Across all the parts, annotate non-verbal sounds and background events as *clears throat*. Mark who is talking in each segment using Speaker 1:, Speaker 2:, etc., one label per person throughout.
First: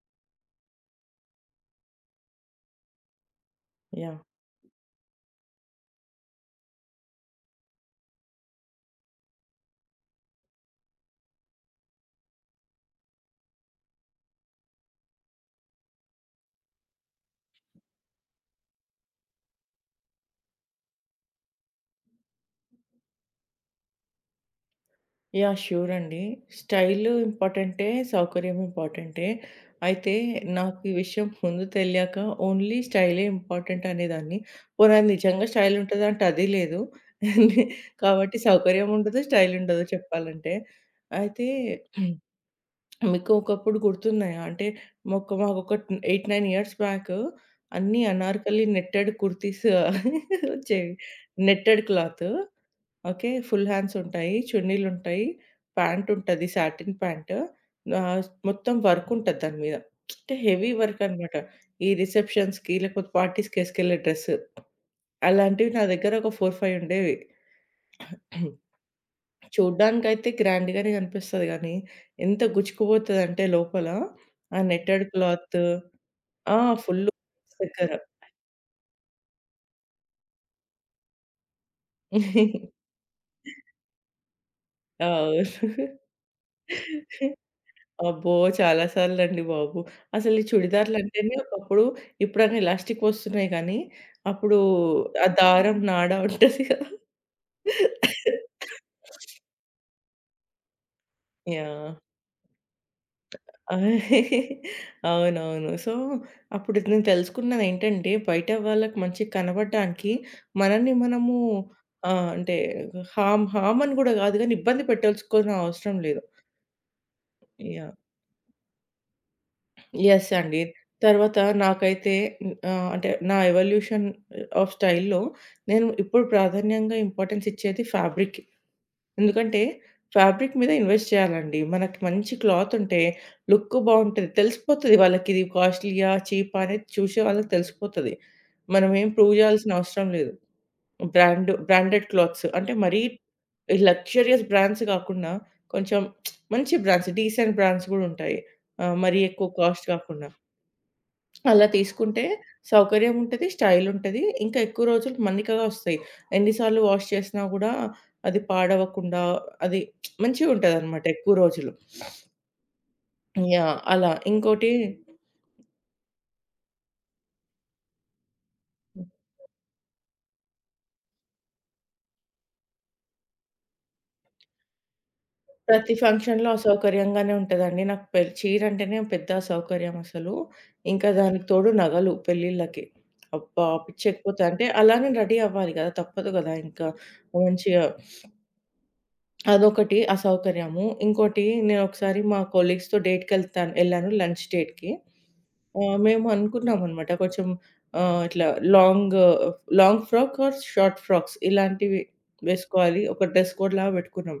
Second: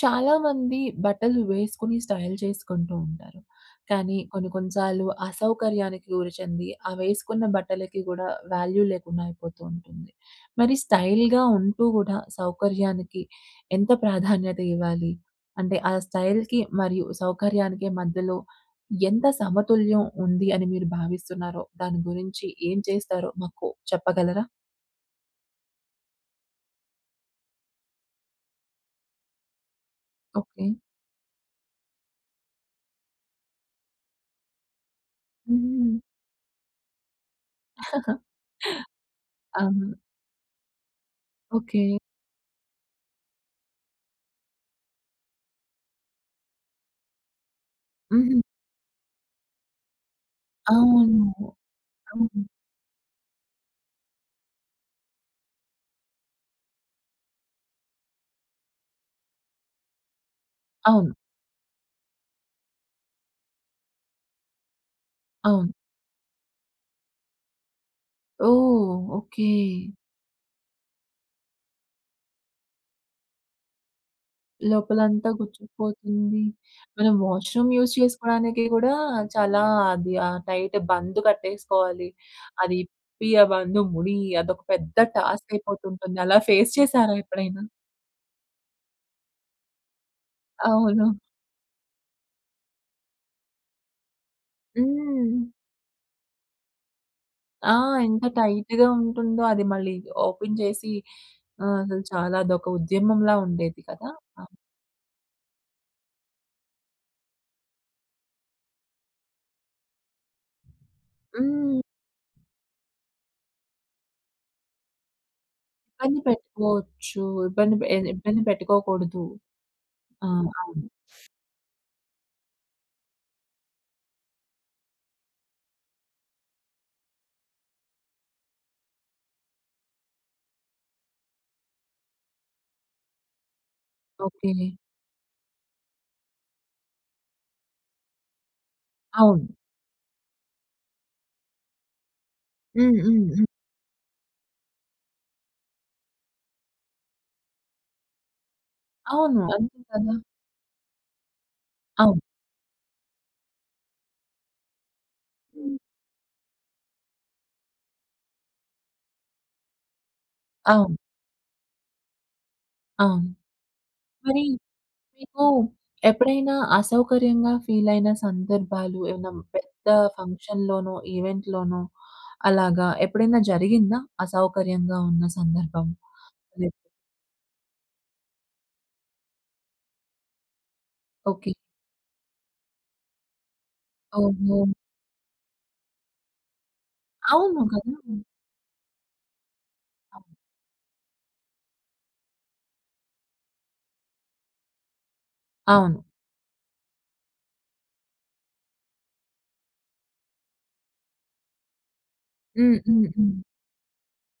Speaker 1: చాలామంది బట్టలు వేసుకొని స్టైల్ చేసుకుంటూ ఉంటారు. కానీ
Speaker 2: యాహ్!
Speaker 1: కొన్ని కొన్ని సార్లు అసౌకర్యానికి గురి చెంది, ఆ వేసుకున్న బట్టలకి గూడా వాల్యూ లేకుండా అయిపోతూ ఉంటుంది. మరి స్టైల్‌గా ఉంటూ గూడా సౌకర్యానికి ఎంత ప్రాధాన్యత ఇవ్వాలి? అంటే ఆ స్టైల్‌కి మరియు సౌకర్యానికి మధ్యలో ఎంత సమతుల్యం ఉంది అని మీరు భావిస్తున్నారో, దాని గురించి ఏం చేస్తారో మాకు చెప్పగలరా?
Speaker 2: యాహ్! ష్యూర్ అండి. స్టైలు ఇంపార్టెంటే, సౌకర్యం ఇంపార్టెంటే. అయితే
Speaker 1: ఓకే.
Speaker 2: నాకు ఈ విషయం ముందు తెలియక ఓన్లీ స్టైలే ఇంపార్టెంట్ అనేదాన్ని. పోనీ అది నిజంగా స్టైల్
Speaker 1: హ్మ్.
Speaker 2: ఉంటదా అంటే అది లేదు.
Speaker 1: *laughs*
Speaker 2: కాబట్టి సౌకర్యం ఉండదు, స్టైల్ ఉండదు
Speaker 1: అవును.
Speaker 2: చెప్పాలంటే. అయితే
Speaker 1: ఓకే.
Speaker 2: మీకు ఒకప్పుడు గుర్తున్నాయా? అంటే మాకొక 8, 9 ఇయర్స్ బ్యాక్ అన్నీ
Speaker 1: హ్మ్.
Speaker 2: అనార్కలి నెట్టెడ్ కుర్తీస్ వచ్చేవి.
Speaker 1: అవును.
Speaker 2: Netted cloth.
Speaker 1: అవును.
Speaker 2: ఓకే. ఫుల్ హ్యాండ్స్ ఉంటాయి. చున్నీలుంటాయి. ప్యాంట్ ఉంటది. Satin pant. ఆహ్, మొత్తం వర్క్ ఉంటది దాని మీద. అంటే హెవీ వర్క్
Speaker 1: అవును.
Speaker 2: అన్నమాట. ఈ రిసెప్షన్స్‌కి లేకపోతే పార్టీస్‌కి ఏసుకెళ్ళే డ్రెస్.
Speaker 1: అవును.
Speaker 2: అలాంటివి నా దగ్గర ఒక 4, 5 ఉండేవి. *clears throat*
Speaker 1: ఓహ్! ఓకే.
Speaker 2: చూడ్డానికైతే గ్రాండ్‌గానే కనిపిస్తది గానీ, ఎంత గుచ్చుకుపోతదంటే లోపల ఆ నెట్టెడ్
Speaker 1: లోపలంతా
Speaker 2: క్లాత్
Speaker 1: గుచ్చుకుపోతుంది.
Speaker 2: ఆ! ఫుల్
Speaker 1: మనం వాష్‌రూమ్
Speaker 2: దగ్గర.
Speaker 1: యూజ్ చేసుకోవడానికి కూడా చాలా అది ఆ టైట్ బంద్ కట్టేసుకోవాలి. అది
Speaker 2: *laughs*
Speaker 1: ఇప్పి, ఆ బందు ముడి అదొక పెద్ద టాస్క్
Speaker 2: అవును.
Speaker 1: అయిపోతుంటుంది. అలా ఫేస్ చేసారా ఎప్పుడైనా?
Speaker 2: అబ్బో! చాలా సార్లండి బాబు. అసలు ఈ
Speaker 1: అవును.
Speaker 2: చుడిదార్లంటేనే ఒకప్పుడు ఇప్పుడన్నీ ఎలాస్టిక్ వస్తున్నాయి గానీ, అప్పుడు ఆ
Speaker 1: హ్మ్.
Speaker 2: దారం నాడ ఉంటది కదా!
Speaker 1: ఆ! ఎంత టైట్‌గా ఉంటుందో అది మళ్ళీ ఓపెన్ చేసి
Speaker 2: యాహ్!
Speaker 1: అసలు చాలా అదొక ఉద్యమంలా ఉండేది కదా! ఆ!
Speaker 2: అవునవును. సో, అప్పుడు నేను తెలుసుకున్నదేంటంటే, బయట వాళ్ళకి మంచిగా కనబడడానికి మనల్ని మనము
Speaker 1: హ్మ్.
Speaker 2: అంటే హార్మ్ హార్మ్ అని గూడా గాదు గానీ, ఇబ్బంది పెట్టాల్సుకున్న అవసరం
Speaker 1: ఇబ్బంది
Speaker 2: లేదు.
Speaker 1: పెట్టుకోవచ్చు. ఇబ్బంది పె
Speaker 2: యాహ్!
Speaker 1: ఇబ్బంది పెట్టుకోకూడదు. ఆ!
Speaker 2: యెస్ అండి.
Speaker 1: అవును.
Speaker 2: తర్వాత నాకైతే అంటే నా ఎవల్యూషన్ ఆఫ్ స్టైల్‌లో నేను ఇప్పుడు ప్రాధాన్యంగా ఇంపార్టెన్స్ ఇచ్చేది ఫ్యాబ్రిక్‌కి. ఎందుకంటే ఫ్యాబ్రిక్ మీద ఇన్వెస్ట్ చేయాలండి. మనకి మంచి క్లాత్ ఉంటే లుక్ బావుంటది.
Speaker 1: ఓకే.
Speaker 2: తెలిసిపోతది వాళ్ళకి ఇది కాస్ట్‌లీయా, చీపా అనేది చూసే వాళ్ళకి తెలిసిపోతది. మనం ఏం ప్రూవ్
Speaker 1: అవును.
Speaker 2: చేయాల్సిన అవసరం లేదు. బ్రాండెడ్ క్లాత్స్ అంటే
Speaker 1: హ్మ్.
Speaker 2: మరీ
Speaker 1: హ్మ్. హ్మ్.
Speaker 2: ఈ లగ్జూరియస్ బ్రాండ్స్ కాకుండా కొంచెం మంచి బ్రాండ్స్, డీసెంట్ బ్రాండ్స్ గూడా ఉంటాయి. మరీ
Speaker 1: అవును.
Speaker 2: ఎక్కువ
Speaker 1: అంతే
Speaker 2: కాస్ట్
Speaker 1: కదా!
Speaker 2: కాకుండా. అలా
Speaker 1: అవును.
Speaker 2: తీసుకుంటే సౌకర్యం ఉంటది, స్టైల్ ఉంటది. ఇంకా ఎక్కువ రోజులు మన్నికగా
Speaker 1: హ్మ్.
Speaker 2: వస్తాయి. ఎన్ని సార్లు వాష్ చేసినా గూడా అది పాడవకుండా అది
Speaker 1: అవును.
Speaker 2: మంచిగుంటదనమాట ఎక్కువ రోజులు.
Speaker 1: అవును.
Speaker 2: యాహ్! అలా.
Speaker 1: మరి
Speaker 2: ఇంకోటి
Speaker 1: మీకు ఎప్పుడైనా అసౌకర్యంగా ఫీలయిన సందర్భాలు ఏమన్నా పెద్ద ఫంక్షన్‌లోనో, ఈవెంట్‌లోనో అలాగా ఎప్పుడైనా జరిగిందా? అసౌకర్యంగా ఉన్న సందర్భం?
Speaker 2: ప్రతి ఫంక్షన్‌లో
Speaker 1: లేదు.
Speaker 2: అసౌకర్యంగానే ఉంటదండి. నాకు చీర అంటేనే పెద్ద అసౌకర్యం అసలు. ఇంకా దానికి
Speaker 1: ఓకే.
Speaker 2: తోడు నగలు పెళ్ళిళ్ళకి. అబ్బా! పిచ్చెక్కిపోతది.
Speaker 1: ఓహో!
Speaker 2: అంటే అలానే రెడీ అవ్వాలి గదా! తప్పదు గదా! ఇంకా
Speaker 1: అవును కదా!
Speaker 2: మంచిగా అదొకటి
Speaker 1: అవును.
Speaker 2: అసౌకర్యము. ఇంకోటి నేనొకసారి మా కొలీగ్స్‌తో ఎళ్ళాను లంచ్ డేట్‌కి.
Speaker 1: అవును.
Speaker 2: మేము అనుకున్నామనమాట కొంచెం ఇట్లా long, long frock or short frocks ఇలాంటివి
Speaker 1: హ్మ్.
Speaker 2: వేసుకోవాలి.
Speaker 1: హ్మ్.
Speaker 2: ఒక
Speaker 1: హ్మ్.
Speaker 2: డ్రెస్ కోడ్‌లాగా పెట్టుకున్నాం.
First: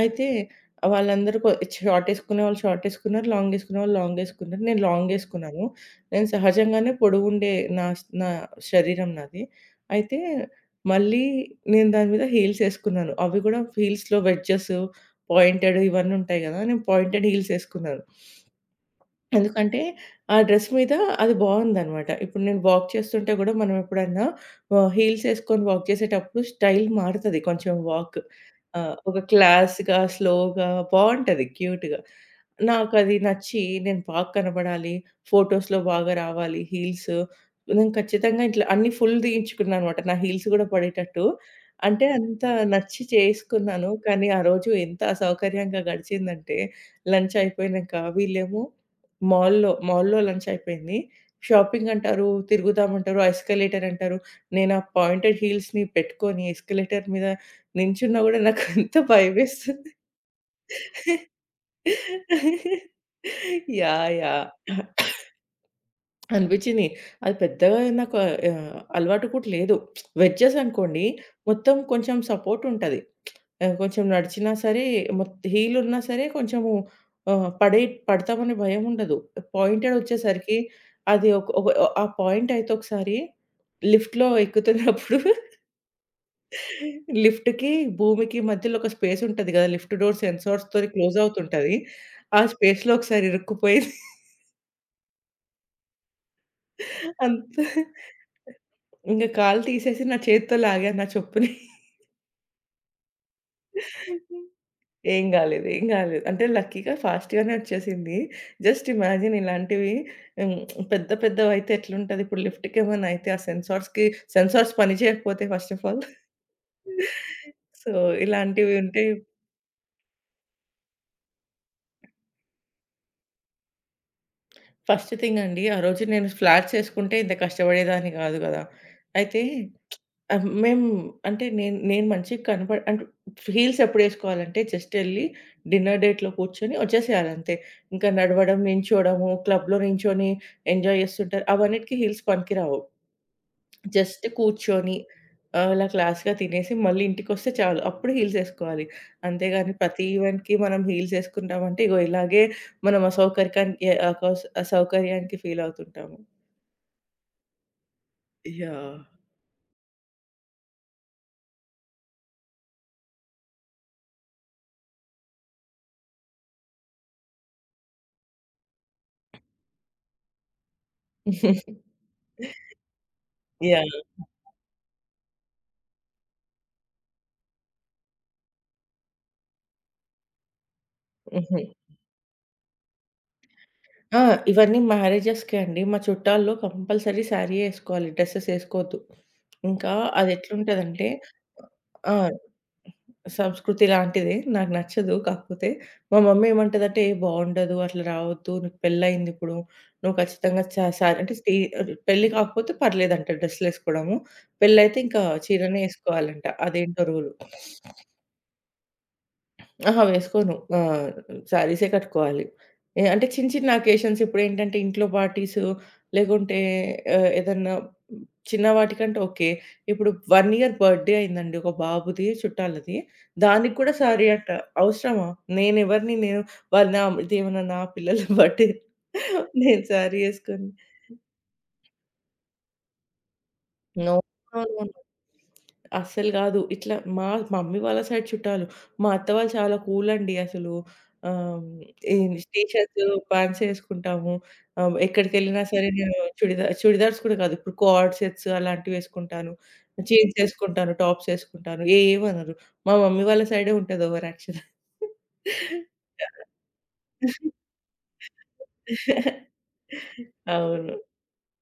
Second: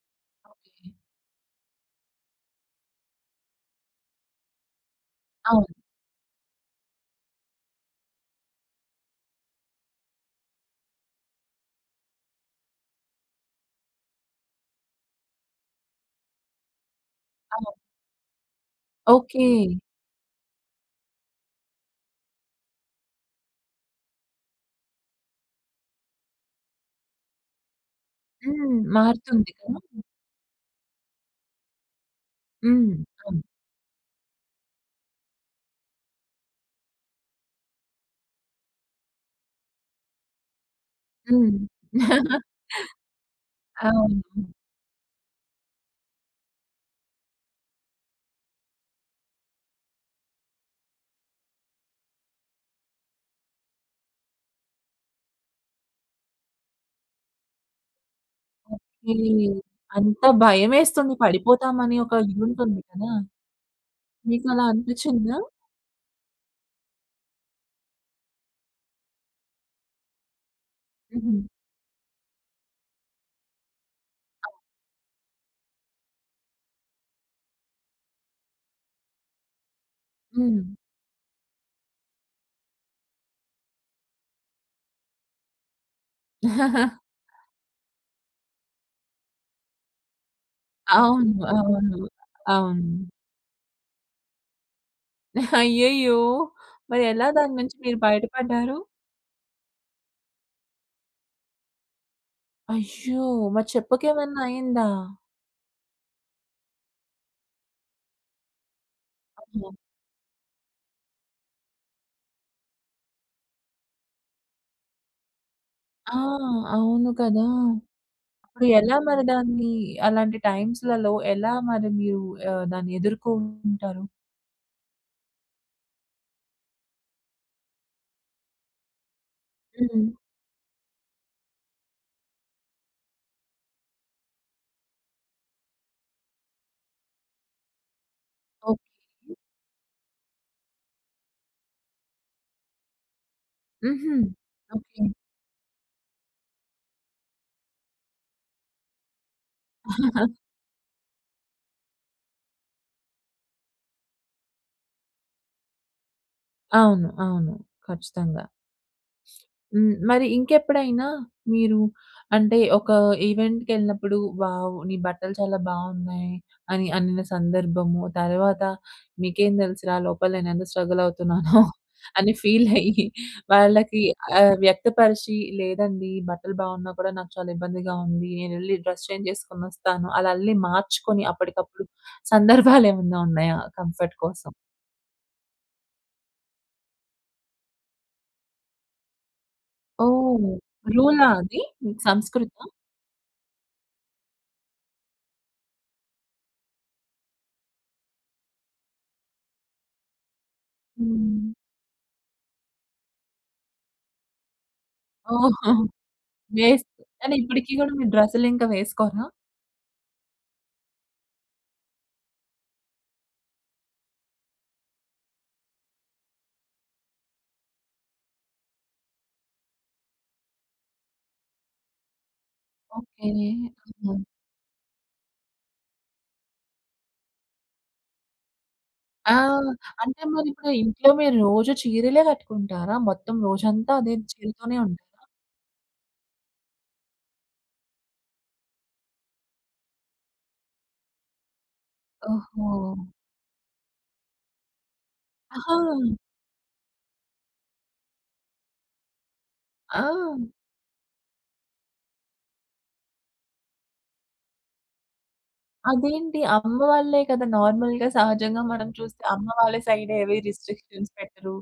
Speaker 2: అయితే
Speaker 1: ఓకే.
Speaker 2: వాళ్ళందరూ షార్ట్ యేసుకునే వాళ్ళు షార్ట్ యేసుకున్నారు. లాంగ్ యేసుకునేవాళ్ళు లాంగ్ యేసుకున్నారు. నేను లాంగ్ యేసుకున్నాను.
Speaker 1: అవును.
Speaker 2: నేను సహజంగానే పొడుగుండే నా నా శరీరం నాది. అయితే మళ్ళీ నేను దాని మీద హీల్స్ ఏసుకున్నాను. అవి గూడా హీల్స్‌లో వెడ్జెస్, పాయింటెడ్ ఇవన్నీ ఉంటాయి గదా! నేను పాయింటెడ్ హీల్స్
Speaker 1: అవును.
Speaker 2: ఏసుకున్నాను.
Speaker 1: ఓకే.
Speaker 2: ఎందుకంటే, ఆ డ్రెస్ మీద అది బావుందనమాట. ఇప్పుడు నేను వాక్ చేస్తుంటే గూడా మనం ఎప్పుడన్నా హీల్స్ ఏసుకొని వాక్ చేసేటప్పుడు స్టైల్ మారుతది కొంచెం వాక్.
Speaker 1: హ్మ్.
Speaker 2: ఒక
Speaker 1: మారుతుంది కదా!
Speaker 2: క్లాస్‌గా, స్లోగా బావుంటది క్యూట్‌గా.
Speaker 1: హ్మ్.
Speaker 2: నాకది
Speaker 1: అవును.
Speaker 2: నచ్చి నేను బాగా కనబడాలి, ఫోటోస్‌లో బాగా రావాలి, హీల్స్ నేను ఖచ్చితంగా ఇట్లా అన్నీ ఫుల్ దీయించుకున్నా అనమాట. నా హీల్స్ గూడా పడేటట్టు.
Speaker 1: హ్మ్.
Speaker 2: అంటే అంత నచ్చి చేసుకున్నాను. కానీ ఆ
Speaker 1: అవును.
Speaker 2: రోజు ఎంత అసౌకర్యంగా గడిచిందంటే లంచ్ అయిపోయినంక వీళ్ళేమో మాల్‌లో లంచ్ అయిపోయింది. షాపింగ్ అంటారు, తిరుగుదామంటారు, ఎస్కలేటర్ అంటారు. నేను ఆ పాయింటెడ్ హీల్స్‌ని పెట్టుకొని ఎస్కలేటర్ మీద నించున్నా గూడా నాకు ఎంత
Speaker 1: ఈ
Speaker 2: భయమేస్తుంది.
Speaker 1: అంత భయమేస్తుంది పడిపోతామని ఒక ఇదుంటుంది కదా!
Speaker 2: యాహ్! యాహ్!
Speaker 1: మీకలా
Speaker 2: *laughs*
Speaker 1: అనిపిచ్చిందా?
Speaker 2: అనిపించింది. అది పెద్దగా నాకు అలవాటు కూడా లేదు. వెడ్జెస్ అనుకోండి
Speaker 1: హుహు.
Speaker 2: మొత్తం కొంచెం సపోర్ట్ ఉంటది. కొంచెం నడిచినా సరే హీల్ ఉన్నా సరే కొంచెము ఆహ్, పడే పడతామనే భయం ఉండదు. పాయింటెడ్ వచ్చేసరికి
Speaker 1: హ్మ్.
Speaker 2: అది ఒక ఒక ఆ పాయింట్ అయితే ఒకసారి లిఫ్ట్‌లో ఎక్కుతున్నప్పుడు *laughs* లిఫ్ట్‌కి, భూమికి మధ్యలో ఒక స్పేస్ ఉంటది కదా! లిఫ్ట్ డోర్ సెన్సార్స్‌తోని క్లోజ్
Speaker 1: అవును.
Speaker 2: అవుతుంటది.
Speaker 1: అవును.
Speaker 2: ఆ స్పేస్‌లో
Speaker 1: అవును.
Speaker 2: ఒకసారి ఇరుక్కుపోయింది.
Speaker 1: అయ్యయ్యో! మరి ఎలా దాని
Speaker 2: అంత
Speaker 1: నుంచి మీరు బయటపడ్డారు?
Speaker 2: ఇంగ కాలు తీసేసి నా చేత్తో లాగాను నా చెప్పుని.
Speaker 1: అయ్యో! మరి చెప్పుకేమన్నా అయిందా?
Speaker 2: ఏం గాలేదు, ఏం గాలేదు. అంటే లక్కీగా ఫాస్ట్‌గానే వచ్చేసింది. జస్ట్ ఇమాజిన్
Speaker 1: అయ్యో!
Speaker 2: ఇలాంటివి హ్మ్. పెద్ద పెద్దవైతే ఎట్లుంటది? ఇప్పుడు లిఫ్ట్‌కేమైనా అయితే ఆ సెన్సార్స్ పని చేయకపోతే ఫస్ట్ ఆఫ్ ఆల్.
Speaker 1: ఆ! అవును కదా!
Speaker 2: సో,
Speaker 1: ఇప్పుడు
Speaker 2: ఇలాంటివి
Speaker 1: ఎలా
Speaker 2: ఉంటే
Speaker 1: మరి దాన్ని అలాంటి టైమ్స్‌లలో ఎలా మరి మీరు దాన్ని ఎదుర్కుంటారు?
Speaker 2: ఫస్ట్ థింగ్ అండి. ఆ రోజు నేను ఫ్లాట్స్ ఏసుకుంటే ఇంత కష్టపడేదాన్ని గాదు గదా! అయితే
Speaker 1: హ్మ్.
Speaker 2: ఆ! మేము అంటే నేను నేను మంచిగా కనపడ అంటే హీల్స్ ఎప్పుడేసుకోవాలంటే జస్ట్ ఎళ్లి డిన్నర్ డేట్‌లో కూర్చొని వచ్చేసేయాలంతే. ఇంకా నడవడం, నించోవడము,
Speaker 1: ఓకే.
Speaker 2: క్లబ్‌లో నించొని ఎంజాయ్ చేస్తుంటారు. అవన్నిటికి హీల్స్ పనికిరావు.
Speaker 1: హుహు.
Speaker 2: జస్ట్ కూర్చొని
Speaker 1: ఓకే.
Speaker 2: అలా క్లాస్‌గా తినేసి మళ్ళీ ఇంటికొస్తే చాలు. అప్పుడు హీల్స్ ఎసుకోవాలి. అంతేగాని ప్రతి ఈవెంట్‌కి మనం హీల్స్ ఎసుకుంటామంటే ఇగో ఇలాగే మనం అసౌకర్యానికి ఫీల్ అవుతుంటాము.
Speaker 1: అవును. అవును. ఖచ్చితంగా.
Speaker 2: యాహ్!
Speaker 1: హ్మ్. మరి ఇంకెప్పుడైనా మీరు అంటే ఒక ఈవెంట్‌కెళ్ళినప్పుడు వావ్! నీ బట్టలు చాలా బావున్నాయి అని అనిన సందర్భము, తర్వాత నీకేం తెలుసురా లోపల నేనెంత స్ట్రగల్ అవుతున్నానో
Speaker 2: *laughs*
Speaker 1: అని ఫీల్ అయ్యి
Speaker 2: యాహ్!
Speaker 1: వాళ్ళకి వ్యక్తపరిచి లేదండి బట్టలు బాగున్నా కూడా నాకు చాలా ఇబ్బందిగా ఉంది. నేనెళ్లి డ్రెస్ చేంజ్ చేసుకొనొస్తాను. అలా ఎళ్లి మార్చుకొని
Speaker 2: హుహు.
Speaker 1: అప్పటికప్పుడు సందర్భాలేమన్నా ఉన్నాయా కంఫర్ట్
Speaker 2: ఆ!
Speaker 1: కోసం?
Speaker 2: ఇవన్నీ మ్యారేజెస్‌కే అండి. మా చుట్టాల్లో కంపల్సరీ శారీయే ఏసుకోవాలి. డ్రెసెస్ ఏసుకోవద్దు. ఇంకా
Speaker 1: ఓహ్!
Speaker 2: అదెట్లుంటదంటే
Speaker 1: రూలా అది? మీకు
Speaker 2: ఆ!
Speaker 1: సంస్కృతా?
Speaker 2: సంస్కృతి లాంటిదే. నాకు నచ్చదు. కాకపోతే మా మమ్మీ ఏమంటదంటే, "ఏ బావుండదు. అట్లా రావద్దు. నీకు పెళ్లయిందిప్పుడు. నువ్వు ఖచ్చితంగా శారీ" అంటే
Speaker 1: హ్మ్.
Speaker 2: పెళ్లి కాకపోతే పర్లేదంట డ్రెస్‌లేసుకోవడము. పెళ్లయితే ఇంకా
Speaker 1: ఓహో!
Speaker 2: చీరనే ఏసుకోవాలంట.
Speaker 1: వేస్ట్.
Speaker 2: అదేంటో రూలు.
Speaker 1: కానీ ఇప్పటికి గూడా మీరు డ్రెస్సులింకా వేసుకోరా?
Speaker 2: అహా! వేసుకోను. ఆ! శారీసే కట్టుకోవాలి. ఏ అంటే చిన్న చిన్న అకేషన్స్ ఇప్పుడేంటంటే ఇంట్లో పార్టీసు లేకుంటే ఏదన్నా చిన్న వాటికంటే ఓకే. ఇప్పుడు 1 ఇయర్ బర్త్‌డే అయిందండి ఒక బాబుది చుట్టాలది.
Speaker 1: ఓకే.
Speaker 2: దానికి కూడా
Speaker 1: ఆహా!
Speaker 2: సారీ అంట. అవసరమా? నేనెవరిని నేను వాళ్ళు నా ఇదేమన్నా నా పిల్లల *laughs* బర్త్‌డే
Speaker 1: ఆ!
Speaker 2: నేను సారీ
Speaker 1: అంటే
Speaker 2: ఏసుకొని
Speaker 1: మరిప్పుడు ఇంట్లో మీరు రోజు చీరలే కట్టుకుంటారా? మొత్తం రోజంతా అదే
Speaker 2: నో.
Speaker 1: చీరతోనే
Speaker 2: అవునవును.
Speaker 1: ఉంటారా?
Speaker 2: అస్సలు గాదు. ఇట్లా మా మా మమ్మీ వాళ్ళ సైడ్ చుట్టాలు. మా అత్త వాళ్ళు చాలా కూల్ అండి అసలు. ఆహ్, ఈ టీ
Speaker 1: ఓహో!
Speaker 2: షర్ట్స్, పాంట్స్ ఏసుకుంటాము. ఎక్కడికెళ్ళినా
Speaker 1: ఆహా!
Speaker 2: సరే *laughs* నేను చుడిదార్స్ కూడా కాదు. ఇప్పుడు కార్డ్ సెట్స్ అలాంటివి ఏసుకుంటాను.
Speaker 1: ఆ!
Speaker 2: Jeans ఏసుకుంటాను, tops ఏసుకుంటాను. ఏ ఏమనరు. మా మమ్మీ వాళ్ళ సైడే ఉంటది ఓవర్ యాక్షన్.
Speaker 1: అదేంటి? అమ్మ వాళ్ళే కదా! నార్మల్‌గా సహజంగా మనం చూస్తే అమ్మ
Speaker 2: *laughs*
Speaker 1: వాళ్ళ సైడే ఏవి
Speaker 2: అవును.
Speaker 1: రిస్ట్రిక్షన్స్ పెట్టరు.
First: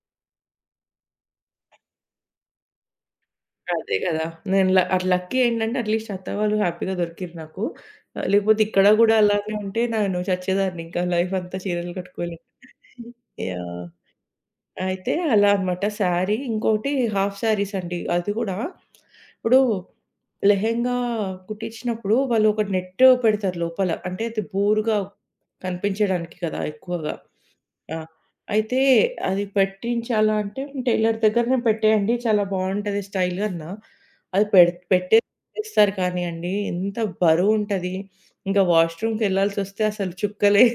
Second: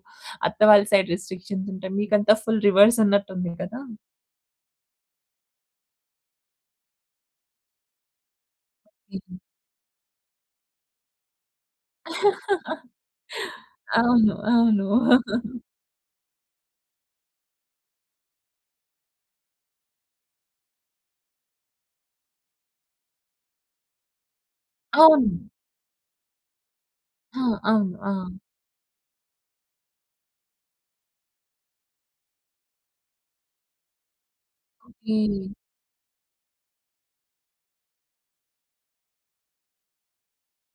Speaker 1: అత్త వాళ్ళ సైడ్ రిస్ట్రిక్షన్స్ ఉంటాయి. మీకంతా ఫుల్ రివర్స్ ఉన్నట్టుంది కదా!
Speaker 2: అదే గదా! నేను ల అది లక్కీ ఏంటంటే అట్‌లీస్ట్ అత్త వాళ్ళు హ్యాపీగా దొరికిర్రు నాకు. లేకపోతే ఇక్కడ గూడా
Speaker 1: హ్మ్.
Speaker 2: అలానే ఉంటే నేను చచ్చేదాన్ని ఇంకా లైఫ్ అంతా చీరలు కట్టుకోలేక. యాహ్!
Speaker 1: అవును. అవును.
Speaker 2: అయితే అలా అన్నమాట శారీ. ఇంకోటి హాఫ్ శారీస్ అండి. అది గూడా ఇప్పుడు లెహెంగా కుట్టించినప్పుడు వాళ్ళు ఒక నెట్ పెడతారు లోపల. అంటే అది బూరుగా
Speaker 1: అవును.
Speaker 2: కనిపించడానికి కదా ఎక్కువగా.
Speaker 1: ఆ! అవును.
Speaker 2: ఆ!
Speaker 1: ఆ!
Speaker 2: అయితే అది పెట్టించాలా అంటే టైలర్ దగ్గరనే పెట్టేయండి. చాలా బావుంటది స్టైల్ అన్నా. అది
Speaker 1: ఓకే.
Speaker 2: పెట్టేస్తారు కానియండి, ఎంత బరువుంటది. ఇంకా వాష్‌రూమ్‌కెళ్ళాల్సొస్తే అసలు చుక్కలే.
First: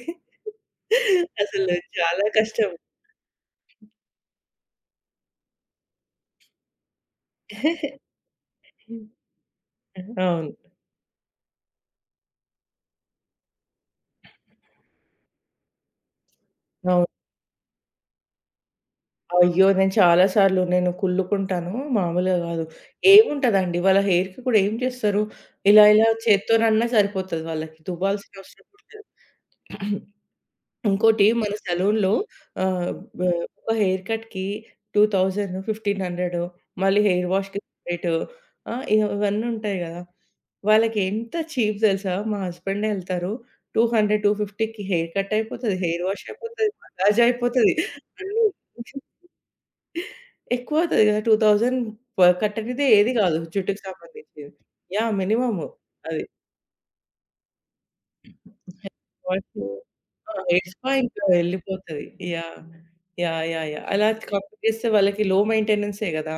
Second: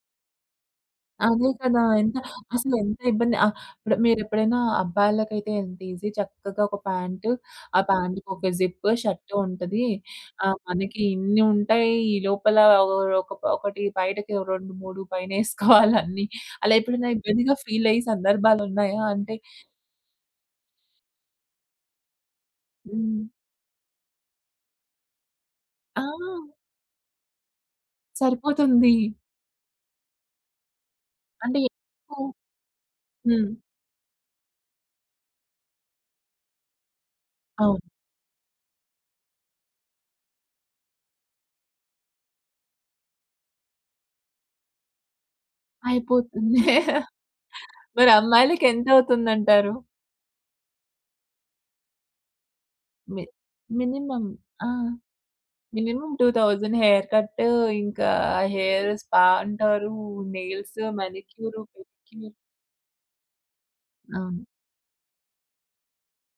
Speaker 2: *laughs*
Speaker 1: అదే
Speaker 2: అసలు
Speaker 1: కదా! ఎంత
Speaker 2: చాలా కష్టం.
Speaker 1: అసలెంత ఇబ్బంది. ఇప్పుడు మీరెప్పుడైనా అబ్బాయిలకైతే ఎంత ఈజీ చక్కగా ఒక ప్యాంటు, ఆ
Speaker 2: *laughs*
Speaker 1: ప్యాంట్‌కి ఒక జిప్, షర్ట్ ఉంటది.
Speaker 2: అవును.
Speaker 1: మనకి ఇన్ని ఉంటాయి. ఈ లోపల ఒక ఒకటి బయటకి 2, 3 పైనేసుకోవాలి అన్నీ. అలా
Speaker 2: అవును.
Speaker 1: ఎప్పుడైనా ఇబ్బందిగా ఫీల్ అయ్యే సందర్భాలున్నాయా? అంటే
Speaker 2: అయ్యో! నేను చాలా సార్లు కుళ్ళుకుంటాను. మామూలుగా గాదు.
Speaker 1: హ్మ్.
Speaker 2: ఏముంటదండి వాళ్ళ హెయిర్‌కి కూడా ఏం చేస్తారు? ఇలా
Speaker 1: ఆ!
Speaker 2: ఇలా చేత్తోనన్నా సరిపోతది వాళ్ళకి. దువ్వాల్సిన అవసరం కూడా
Speaker 1: సరిపోతుంది.
Speaker 2: లేదు. ఇంకోటి మన
Speaker 1: అంటే
Speaker 2: సెలూన్‌లో
Speaker 1: ఎక్కువ
Speaker 2: ఆహ్, బ్ హ్మ్.
Speaker 1: హ్మ్.
Speaker 2: ఒక హెయిర్ కట్‌కి 2000, 1500 మళ్ళీ హెయిర్ వాష్‌కి
Speaker 1: అవును.
Speaker 2: సెపరేట్ ఆహ్, ఇ ఇవన్నీ ఉంటాయి గదా! వాళ్ళకి ఎంత చీప్ తెలుసా? మా హస్బెండే ఎళ్తారు. 200, 250కి హెయిర్ కట్ అయిపోతది. హెయిర్ వాష్
Speaker 1: అయిపోతుంది.
Speaker 2: అయిపోతది. మసాజ్ అయిపోతది.
Speaker 1: మరి
Speaker 2: అన్నీ
Speaker 1: అమ్మాయిలకి ఎంతవుతుందంటారు?
Speaker 2: ఎక్కువ అవుతది గదా! 2000 కట్టనిదే ఏది
Speaker 1: మి
Speaker 2: గాదు జుట్టుకి
Speaker 1: మినిమమ్
Speaker 2: సంబంధించింది.
Speaker 1: ఆ!
Speaker 2: యాహ్! మినిమమ్
Speaker 1: మినిమమ్
Speaker 2: అది.
Speaker 1: 2000 హెయిర్ కట్ ఇంకా హెయిర్ స్పా
Speaker 2: వాయిస్
Speaker 1: అంటారు.
Speaker 2: ఆ!
Speaker 1: నెయిల్స్,
Speaker 2: ఎస్పా ఇంకా
Speaker 1: మానిక్యూర్,
Speaker 2: ఎళ్ళిపోతది.
Speaker 1: Pedicure.
Speaker 2: Yeah! Yeah! Yeah! Yeah! అలా
Speaker 1: అవును.
Speaker 2: కాపీ చేస్తే వాళ్ళకి లో మెయింటెనెన్సే గదా!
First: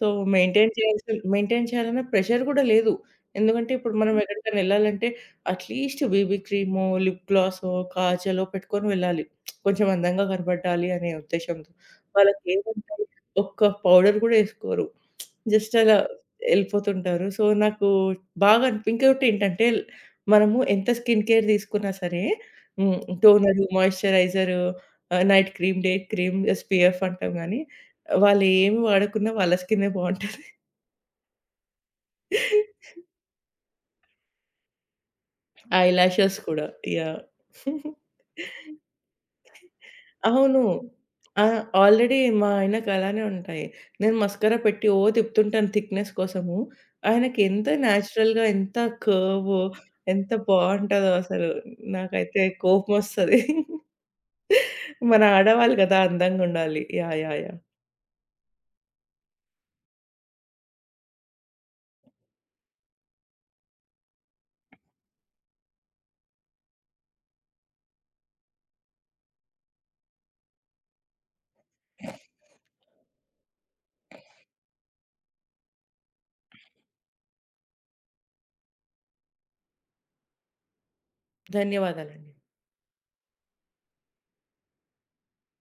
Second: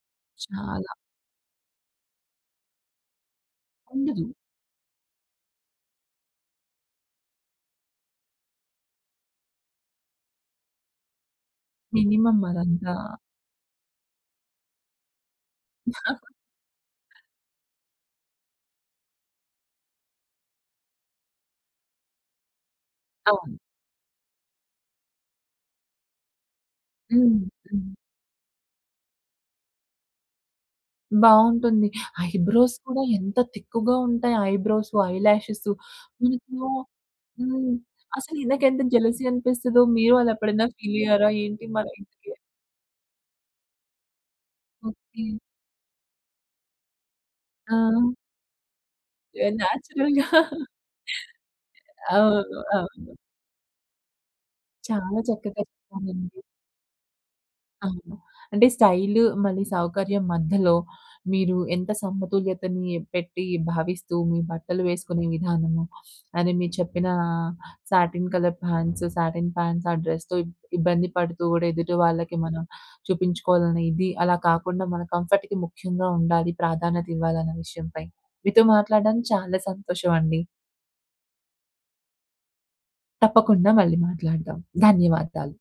Speaker 2: సో,
Speaker 1: చాలా.
Speaker 2: మెయింటైన్ చేయాలన్న ప్రెషర్ గూడా లేదు. ఎందుకంటే ఇప్పుడు మనం
Speaker 1: ఉండదు.
Speaker 2: ఎక్కడికైనా ఎళ్ళాలంటే అట్‌లీస్ట్ BB క్రీమో, లిప్ గ్లాసో, కాజలో పెట్టుకొని వెళ్ళాలి. కొంచెం అందంగా కనపడాలి అనే ఉద్దేశ్యంతో.
Speaker 1: మినిమమ్ అదంతా.
Speaker 2: వాళ్ళకేంటంటే ఒక్క పౌడర్ గూడా ఏసుకోరు. జస్ట్ అలా ఎళ్ళిపోతుంటారు. సో, నాకు బాగా అనిపి ఇంకోటేంటంటే మనము ఎంత స్కిన్ కేర్ తీసుకున్నా సరే,
Speaker 1: అవును.
Speaker 2: Toner, moisturiser, night cream, day cream, SPF అంటాం
Speaker 1: హ్మ్.
Speaker 2: గానీ,
Speaker 1: హ్మ్.
Speaker 2: వాళ్ళేమి వాడకున్నా వాళ్ళ స్కిన్నే బావుంటది.
Speaker 1: బావుంటుంది. ఐబ్రోస్ కూడా ఎంత తిక్కుగా ఉంటాయి. ఐబ్రోస్, ఐలాషెస్
Speaker 2: ఐ లాషెస్ కూడా.
Speaker 1: మనకేమో
Speaker 2: యాహ్!
Speaker 1: హ్మ్. అసలు ఈయనకెంత జెలసీ అనిపిస్తదో మీరు అలా
Speaker 2: అవును.
Speaker 1: ఎప్పుడైనా ఫీల్ అయ్యారా?
Speaker 2: ఆ!
Speaker 1: ఏంటి మరి
Speaker 2: ఆల్రెడీ
Speaker 1: ఇంతకి
Speaker 2: మా ఆయనకు అలానే ఉంటాయి. నేను మస్కరా పెట్టి ఓ
Speaker 1: ఓకే.
Speaker 2: తిప్పుతుంటాను థిక్‌నెస్ కోసము. ఆయనకి ఎంత
Speaker 1: ఆ!
Speaker 2: నేచురల్‌గా ఎంత
Speaker 1: యాహ్!
Speaker 2: కర్వ్
Speaker 1: నేచురల్‌గా
Speaker 2: ఎంత బావుంటదో అసలు. నాకైతే
Speaker 1: అవును. అవును.
Speaker 2: కోపమొస్తది.
Speaker 1: చాలా
Speaker 2: మన
Speaker 1: చక్కగా
Speaker 2: ఆడవాళ్ళు గదా!
Speaker 1: చెప్పారండి.
Speaker 2: అందంగుండాలి. యాహ్! యాహ్! యాహ్!
Speaker 1: అవును. అంటే స్టైలు మళ్ళీ సౌకర్యం మధ్యలో మీరు ఎంత సమతుల్యతని పెట్టి భావిస్తూ మీ బట్టలు వేసుకునే విధానము, అది మీరు చెప్పిన satin colour pants, satin pants ఆ డ్రెస్‌తో ఇబ్బంది పడుతూ కూడా ఎదుటి వాళ్ళకి మనం చూపించుకోవాలనే ఇది, అలా కాకుండా మన కంఫర్ట్‌కి ముఖ్యంగా ఉండాలి, ప్రాధాన్యత ఇవ్వాలన్న విషయంపై. మీతో మాట్లాడడం చాలా సంతోషం అండి.
Speaker 2: ధన్యవాదాలండి.
Speaker 1: తప్పకుండా మళ్ళీ మాట్లాడదాం. ధన్యవాదాలు.